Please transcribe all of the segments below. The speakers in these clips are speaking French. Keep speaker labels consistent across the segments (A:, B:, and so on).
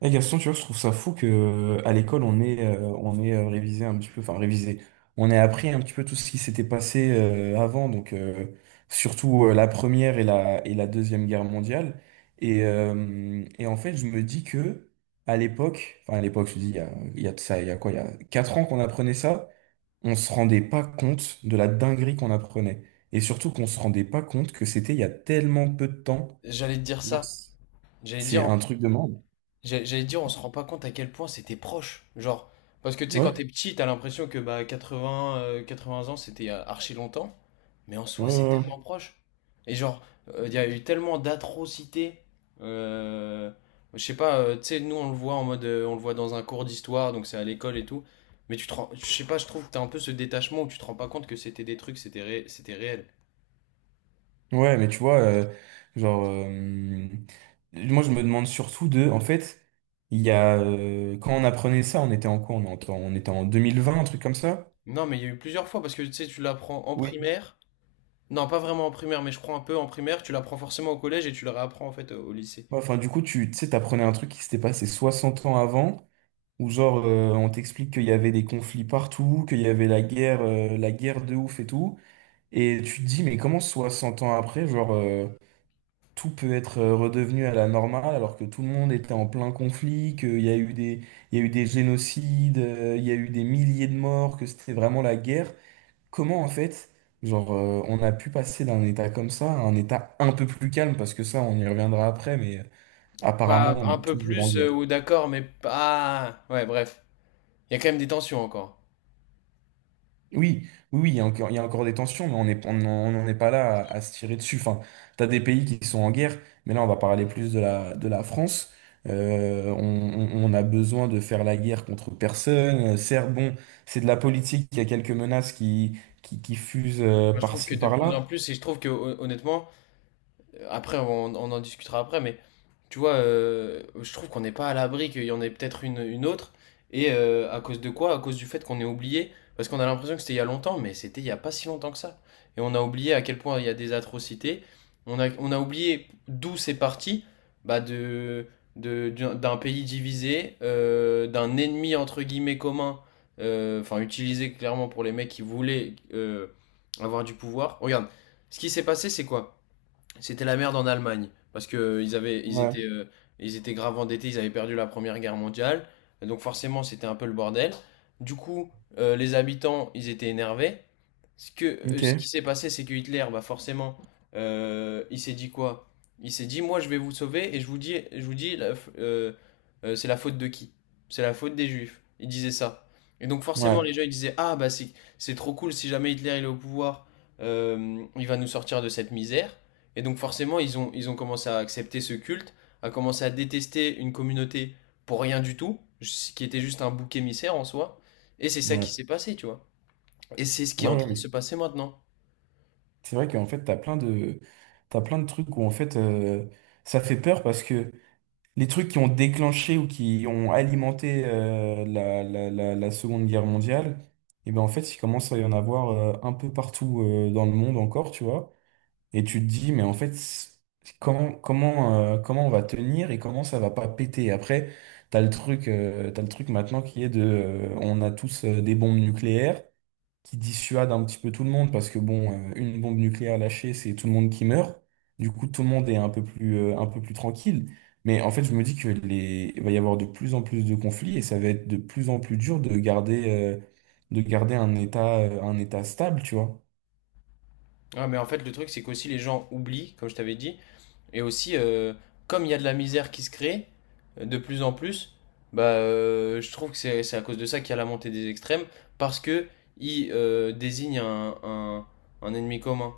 A: Eh Gaston, tu vois, je trouve ça fou que à l'école on est révisé un petit peu, enfin révisé. On est appris un petit peu tout ce qui s'était passé avant, donc surtout la première et la deuxième guerre mondiale. Et en fait, je me dis que à l'époque, enfin à l'époque, je dis il y a de ça, il y a quoi, il y a 4 ans qu'on apprenait ça, on se rendait pas compte de la dinguerie qu'on apprenait, et surtout qu'on se rendait pas compte que c'était il y a tellement peu de temps.
B: J'allais te dire
A: Genre,
B: ça. J'allais te
A: c'est
B: dire,
A: un truc de monde.
B: j'allais te dire, on se rend pas compte à quel point c'était proche. Genre, parce que tu sais, quand
A: Ouais.
B: t'es petit, t'as l'impression que bah 80, 80 ans, c'était archi longtemps. Mais en
A: Ouais,
B: soi, c'est
A: ouais,
B: tellement
A: ouais.
B: proche. Et genre, il y a eu tellement d'atrocités. Euh, je sais pas, tu sais, nous, on le voit en mode, on le voit dans un cours d'histoire, donc c'est à l'école et tout. Mais je sais pas, je trouve que t'as un peu ce détachement où tu te rends pas compte que c'était des trucs, c'était c'était réel.
A: Ouais, mais tu vois, genre, moi je me demande surtout de, en fait, il y a, quand on apprenait ça, on était en quoi? On était en 2020, un truc comme ça?
B: Non, mais il y a eu plusieurs fois parce que tu sais, tu l'apprends en
A: Oui.
B: primaire. Non, pas vraiment en primaire, mais je prends un peu en primaire. Tu l'apprends forcément au collège et tu le réapprends en fait au lycée.
A: Ouais, enfin, du coup, tu sais, t'apprenais un truc qui s'était passé 60 ans avant, où genre, on t'explique qu'il y avait des conflits partout, qu'il y avait la guerre de ouf et tout. Et tu te dis, mais comment 60 ans après, genre, tout peut être redevenu à la normale alors que tout le monde était en plein conflit, qu'il y a eu des, il y a eu des génocides, il y a eu des milliers de morts, que c'était vraiment la guerre. Comment en fait, genre, on a pu passer d'un état comme ça à un état un peu plus calme, parce que ça, on y reviendra après, mais apparemment,
B: Pas
A: on
B: un
A: est
B: peu
A: toujours en
B: plus,
A: guerre.
B: ou d'accord, mais pas. Ouais, bref. Il y a quand même des tensions encore.
A: Oui, oui, oui, il y a encore, il y a encore des tensions, mais on est, on n'en est pas là à se tirer dessus. Enfin, t'as des pays qui sont en guerre, mais là, on va parler plus de la France. On a besoin de faire la guerre contre personne. Certes, bon, c'est de la politique, il y a quelques menaces qui, qui fusent
B: Moi, je trouve que
A: par-ci,
B: de plus en
A: par-là.
B: plus, et je trouve que honnêtement, après, on en discutera après, mais tu vois, je trouve qu'on n'est pas à l'abri, qu'il y en ait peut-être une autre. Et à cause de quoi? À cause du fait qu'on est oublié. Parce qu'on a l'impression que c'était il y a longtemps, mais c'était il y a pas si longtemps que ça. Et on a oublié à quel point il y a des atrocités. On a oublié d'où c'est parti, bah de d'un pays divisé, d'un ennemi entre guillemets commun, enfin utilisé clairement pour les mecs qui voulaient avoir du pouvoir. Regarde, ce qui s'est passé, c'est quoi? C'était la merde en Allemagne parce que
A: Ouais,
B: ils étaient grave endettés, ils avaient perdu la Première Guerre mondiale, et donc forcément c'était un peu le bordel. Du coup, les habitants, ils étaient énervés. Ce que,
A: ok,
B: ce qui
A: ouais,
B: s'est passé, c'est que Hitler, bah forcément, il s'est dit quoi? Il s'est dit, moi je vais vous sauver et je vous dis, c'est la faute de qui? C'est la faute des Juifs. Il disait ça. Et donc forcément,
A: ouais,
B: les gens ils disaient, ah bah c'est trop cool si jamais Hitler il est au pouvoir, il va nous sortir de cette misère. Et donc forcément, ils ont commencé à accepter ce culte, à commencer à détester une communauté pour rien du tout, ce qui était juste un bouc émissaire en soi. Et c'est ça qui
A: ouais,
B: s'est passé, tu vois. Et c'est ce qui est en
A: ouais,
B: train de se
A: ouais.
B: passer maintenant.
A: C'est vrai qu'en fait, t'as plein de trucs où, en fait, ça fait peur parce que les trucs qui ont déclenché ou qui ont alimenté la, la, la, la Seconde Guerre mondiale, et ben en fait, il commence à y en avoir un peu partout dans le monde encore, tu vois. Et tu te dis, mais en fait, comment, comment, comment on va tenir et comment ça va pas péter? Après, t'as le truc maintenant qui est de, on a tous des bombes nucléaires qui dissuade un petit peu tout le monde parce que bon, une bombe nucléaire lâchée, c'est tout le monde qui meurt. Du coup, tout le monde est un peu plus tranquille. Mais en fait, je me dis que les, il va y avoir de plus en plus de conflits et ça va être de plus en plus dur de garder un état stable, tu vois.
B: Ah, mais en fait, le truc, c'est qu'aussi les gens oublient, comme je t'avais dit, et aussi, comme il y a de la misère qui se crée de plus en plus, je trouve que c'est à cause de ça qu'il y a la montée des extrêmes, parce que ils désignent un ennemi commun.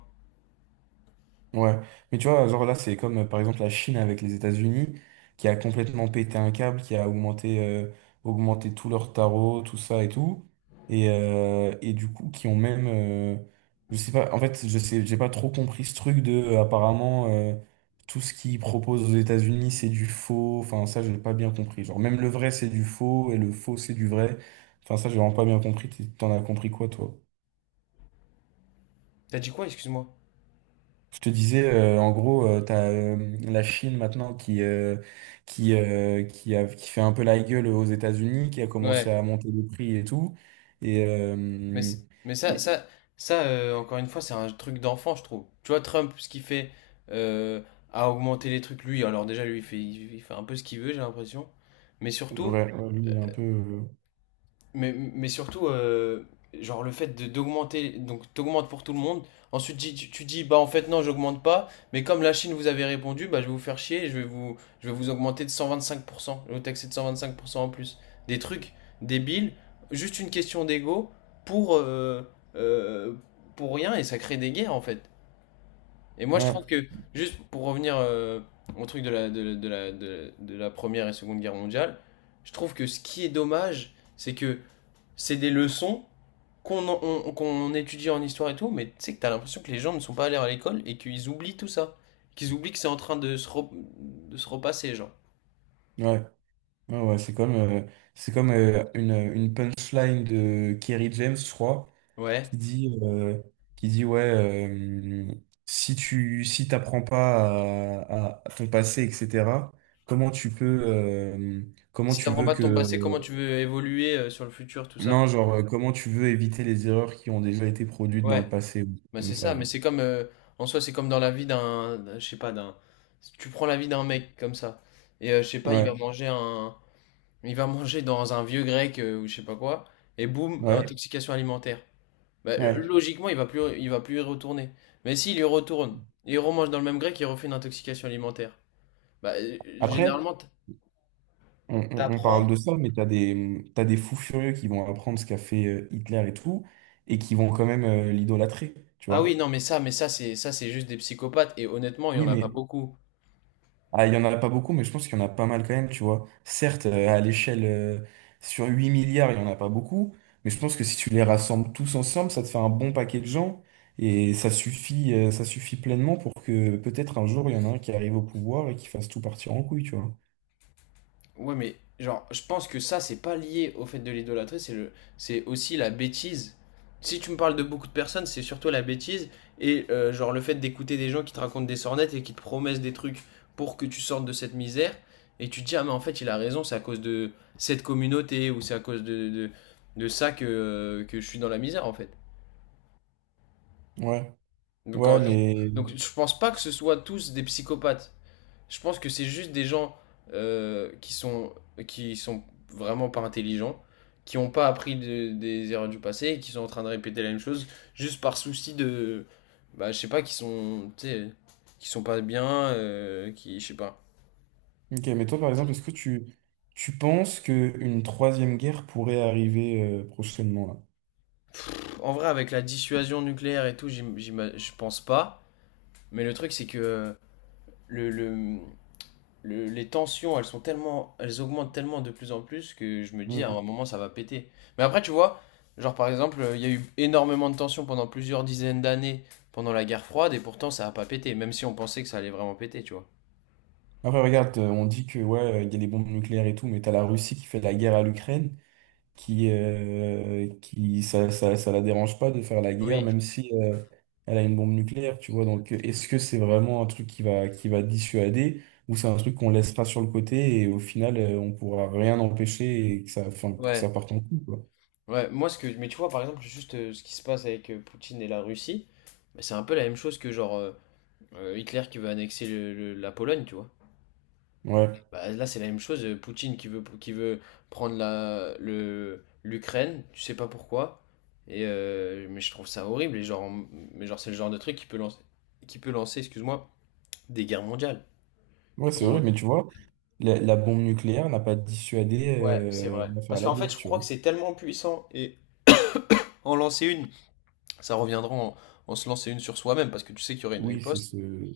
A: Ouais, mais tu vois, genre là, c'est comme par exemple la Chine avec les États-Unis, qui a complètement pété un câble, qui a augmenté, augmenté tout leur tarot, tout ça et tout. Et du coup, qui ont même. Je sais pas, en fait, je sais, j'ai pas trop compris ce truc de. Apparemment, tout ce qu'ils proposent aux États-Unis, c'est du faux. Enfin, ça, j'ai pas bien compris. Genre, même le vrai, c'est du faux, et le faux, c'est du vrai. Enfin, ça, j'ai vraiment pas bien compris. T'en as compris quoi, toi?
B: T'as dit quoi, excuse-moi?
A: Je te disais, en gros, tu as la Chine maintenant qui, a, qui fait un peu la gueule aux États-Unis, qui a commencé
B: Ouais.
A: à monter les prix et tout. Et,
B: Mais,
A: euh,
B: c- mais ça,
A: et-
B: ça, ça euh, encore une fois, c'est un truc d'enfant, je trouve. Tu vois, Trump, ce qu'il fait euh, à augmenter les trucs, lui, alors déjà, lui, il fait un peu ce qu'il veut, j'ai l'impression. Mais surtout,
A: ouais, ouais, lui, il est un peu.
B: mais surtout, genre le fait d'augmenter, donc t'augmentes pour tout le monde. Ensuite, tu dis, bah en fait, non, j'augmente pas. Mais comme la Chine vous avait répondu, bah je vais vous faire chier, je vais vous augmenter de 125%, je vais vous taxer de 125% en plus. Des trucs débiles, juste une question d'ego pour, euh, euh, pour rien et ça crée des guerres en fait. Et moi, je trouve
A: Ouais,
B: que, juste pour revenir au truc de la, de, la- de la, de la de la première et seconde guerre mondiale, je trouve que ce qui est dommage, c'est que c'est des leçons qu'on étudie en histoire et tout, mais tu sais que t'as l'impression que les gens ne sont pas allés à l'école et qu'ils oublient tout ça. Qu'ils oublient que c'est en train de se repasser, genre.
A: ouais, ouais, ouais, c'est comme une punchline de Kerry James, je crois. Qui
B: Ouais.
A: dit, qui dit ouais, euh, si t'apprends pas à, à ton passé, etc., comment tu peux, comment
B: Si
A: tu
B: t'apprends
A: veux
B: pas de
A: que,
B: ton passé, comment tu veux évoluer sur le futur, tout ça?
A: non, genre, comment tu veux éviter les erreurs qui ont déjà été produites dans le
B: Ouais.
A: passé, ou
B: Bah
A: comme
B: c'est
A: ça,
B: ça, mais
A: genre.
B: en soi, c'est comme dans la vie je sais pas, tu prends la vie d'un mec comme ça. Et je sais pas,
A: Ouais,
B: il va manger dans un vieux grec ou je sais pas quoi. Et boum,
A: ouais,
B: intoxication alimentaire.
A: ouais.
B: Logiquement, il va plus y retourner. Mais s'il y retourne, il remange dans le même grec, il refait une intoxication alimentaire.
A: Après,
B: Généralement,
A: on
B: t'apprends.
A: parle de ça, mais t'as des fous furieux qui vont apprendre ce qu'a fait Hitler et tout, et qui vont quand même l'idolâtrer, tu
B: Ah oui,
A: vois.
B: non, mais ça, c'est juste des psychopathes. Et honnêtement, il y
A: Oui,
B: en a pas
A: mais
B: beaucoup.
A: ah, il y en a pas beaucoup, mais je pense qu'il y en a pas mal quand même, tu vois. Certes, à l'échelle, sur 8 milliards, il y en a pas beaucoup, mais je pense que si tu les rassembles tous ensemble, ça te fait un bon paquet de gens, et ça suffit pleinement pour que peut-être un jour, il y en a un qui arrive au pouvoir et qui fasse tout partir en couille, tu vois.
B: Ouais, mais genre, je pense que ça, c'est pas lié au fait de l'idolâtrer, c'est aussi la bêtise. Si tu me parles de beaucoup de personnes, c'est surtout la bêtise et genre le fait d'écouter des gens qui te racontent des sornettes et qui te promettent des trucs pour que tu sortes de cette misère et tu te dis ah mais en fait il a raison, c'est à cause de cette communauté ou c'est à cause de ça que je suis dans la misère en fait.
A: Ouais,
B: Donc,
A: ouais,
B: en- donc,
A: mais...
B: donc, je pense pas que ce soit tous des psychopathes. Je pense que c'est juste des gens euh, qui sont, qui sont vraiment pas intelligents, qui n'ont pas appris des erreurs du passé et qui sont en train de répéter la même chose juste par souci de. Bah, je sais pas, qui sont. Tu sais, qui sont pas bien, qui. Je sais pas.
A: Ok, mais toi, par exemple, est-ce que tu penses qu'une troisième guerre pourrait arriver, prochainement, là?
B: En vrai, avec la dissuasion nucléaire et tout, je pense pas. Mais le truc, c'est que le, le, les tensions, elles sont tellement, elles augmentent tellement de plus en plus que je me dis à
A: Mm.
B: un moment ça va péter. Mais après, tu vois, genre par exemple, il y a eu énormément de tensions pendant plusieurs dizaines d'années pendant la guerre froide et pourtant ça a pas pété, même si on pensait que ça allait vraiment péter, tu vois.
A: Après, regarde, on dit que ouais, il y a des bombes nucléaires et tout, mais t'as la Russie qui fait la guerre à l'Ukraine. Qui, qui ça, ça, ça la dérange pas de faire la guerre,
B: Oui,
A: même si elle a une bombe nucléaire, tu vois. Donc, est-ce que c'est vraiment un truc qui va dissuader, ou c'est un truc qu'on laissera sur le côté et au final, on pourra rien empêcher et que ça, enfin, pour que ça
B: ouais,
A: parte en couille, quoi.
B: ouais. Moi, ce que, mais tu vois, par exemple, juste ce qui se passe avec Poutine et la Russie, bah, c'est un peu la même chose que Hitler qui veut annexer la Pologne, tu vois.
A: Ouais,
B: Bah, là, c'est la même chose. Poutine qui veut prendre l'Ukraine, tu sais pas pourquoi. Et, mais je trouve ça horrible. Et mais genre, c'est le genre de truc qui peut lancer, excuse-moi, des guerres mondiales. Qui
A: ouais,
B: peut
A: c'est
B: en-
A: vrai, mais tu vois, la bombe nucléaire n'a pas dissuadé
B: Ouais, c'est vrai.
A: à faire
B: Parce
A: la
B: qu'en fait,
A: guerre,
B: je
A: tu
B: crois que
A: vois.
B: c'est tellement puissant. Et en lancer une, ça reviendra en se lancer une sur soi-même, parce que tu sais qu'il y aurait une
A: Oui, c'est
B: riposte.
A: ce.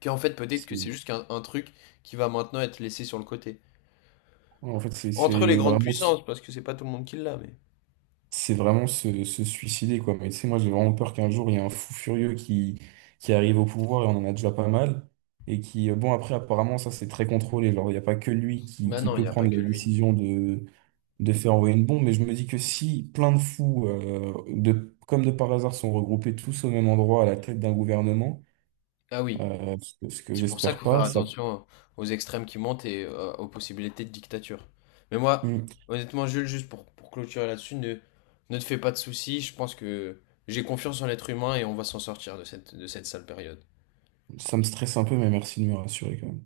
B: Qu'en fait, peut-être que c'est
A: c'est-
B: juste qu'un un truc qui va maintenant être laissé sur le côté.
A: En fait, c'est
B: Entre les
A: c'est
B: grandes
A: vraiment.
B: puissances, parce que c'est pas tout le monde qui l'a, mais.
A: C'est vraiment se suicider, quoi. Mais tu sais, moi, j'ai vraiment peur qu'un jour, il y ait un fou furieux qui, arrive au pouvoir, et on en a déjà pas mal, et qui, bon, après, apparemment, ça, c'est très contrôlé. Alors, il n'y a pas que lui qui,
B: Bah
A: qui
B: non, il
A: peut
B: n'y a pas
A: prendre
B: que
A: la
B: lui.
A: décision de faire envoyer une bombe, mais je me dis que si plein de fous, de, comme de par hasard, sont regroupés tous au même endroit à la tête d'un gouvernement,
B: Ah oui.
A: ce que
B: C'est pour ça qu'il
A: j'espère
B: faut faire
A: pas, ça,
B: attention aux extrêmes qui montent et aux possibilités de dictature. Mais moi,
A: Mm.
B: honnêtement, Jules, juste pour clôturer là-dessus, ne te fais pas de soucis. Je pense que j'ai confiance en l'être humain et on va s'en sortir de de cette sale période.
A: Ça me stresse un peu, mais merci de me rassurer, quand même.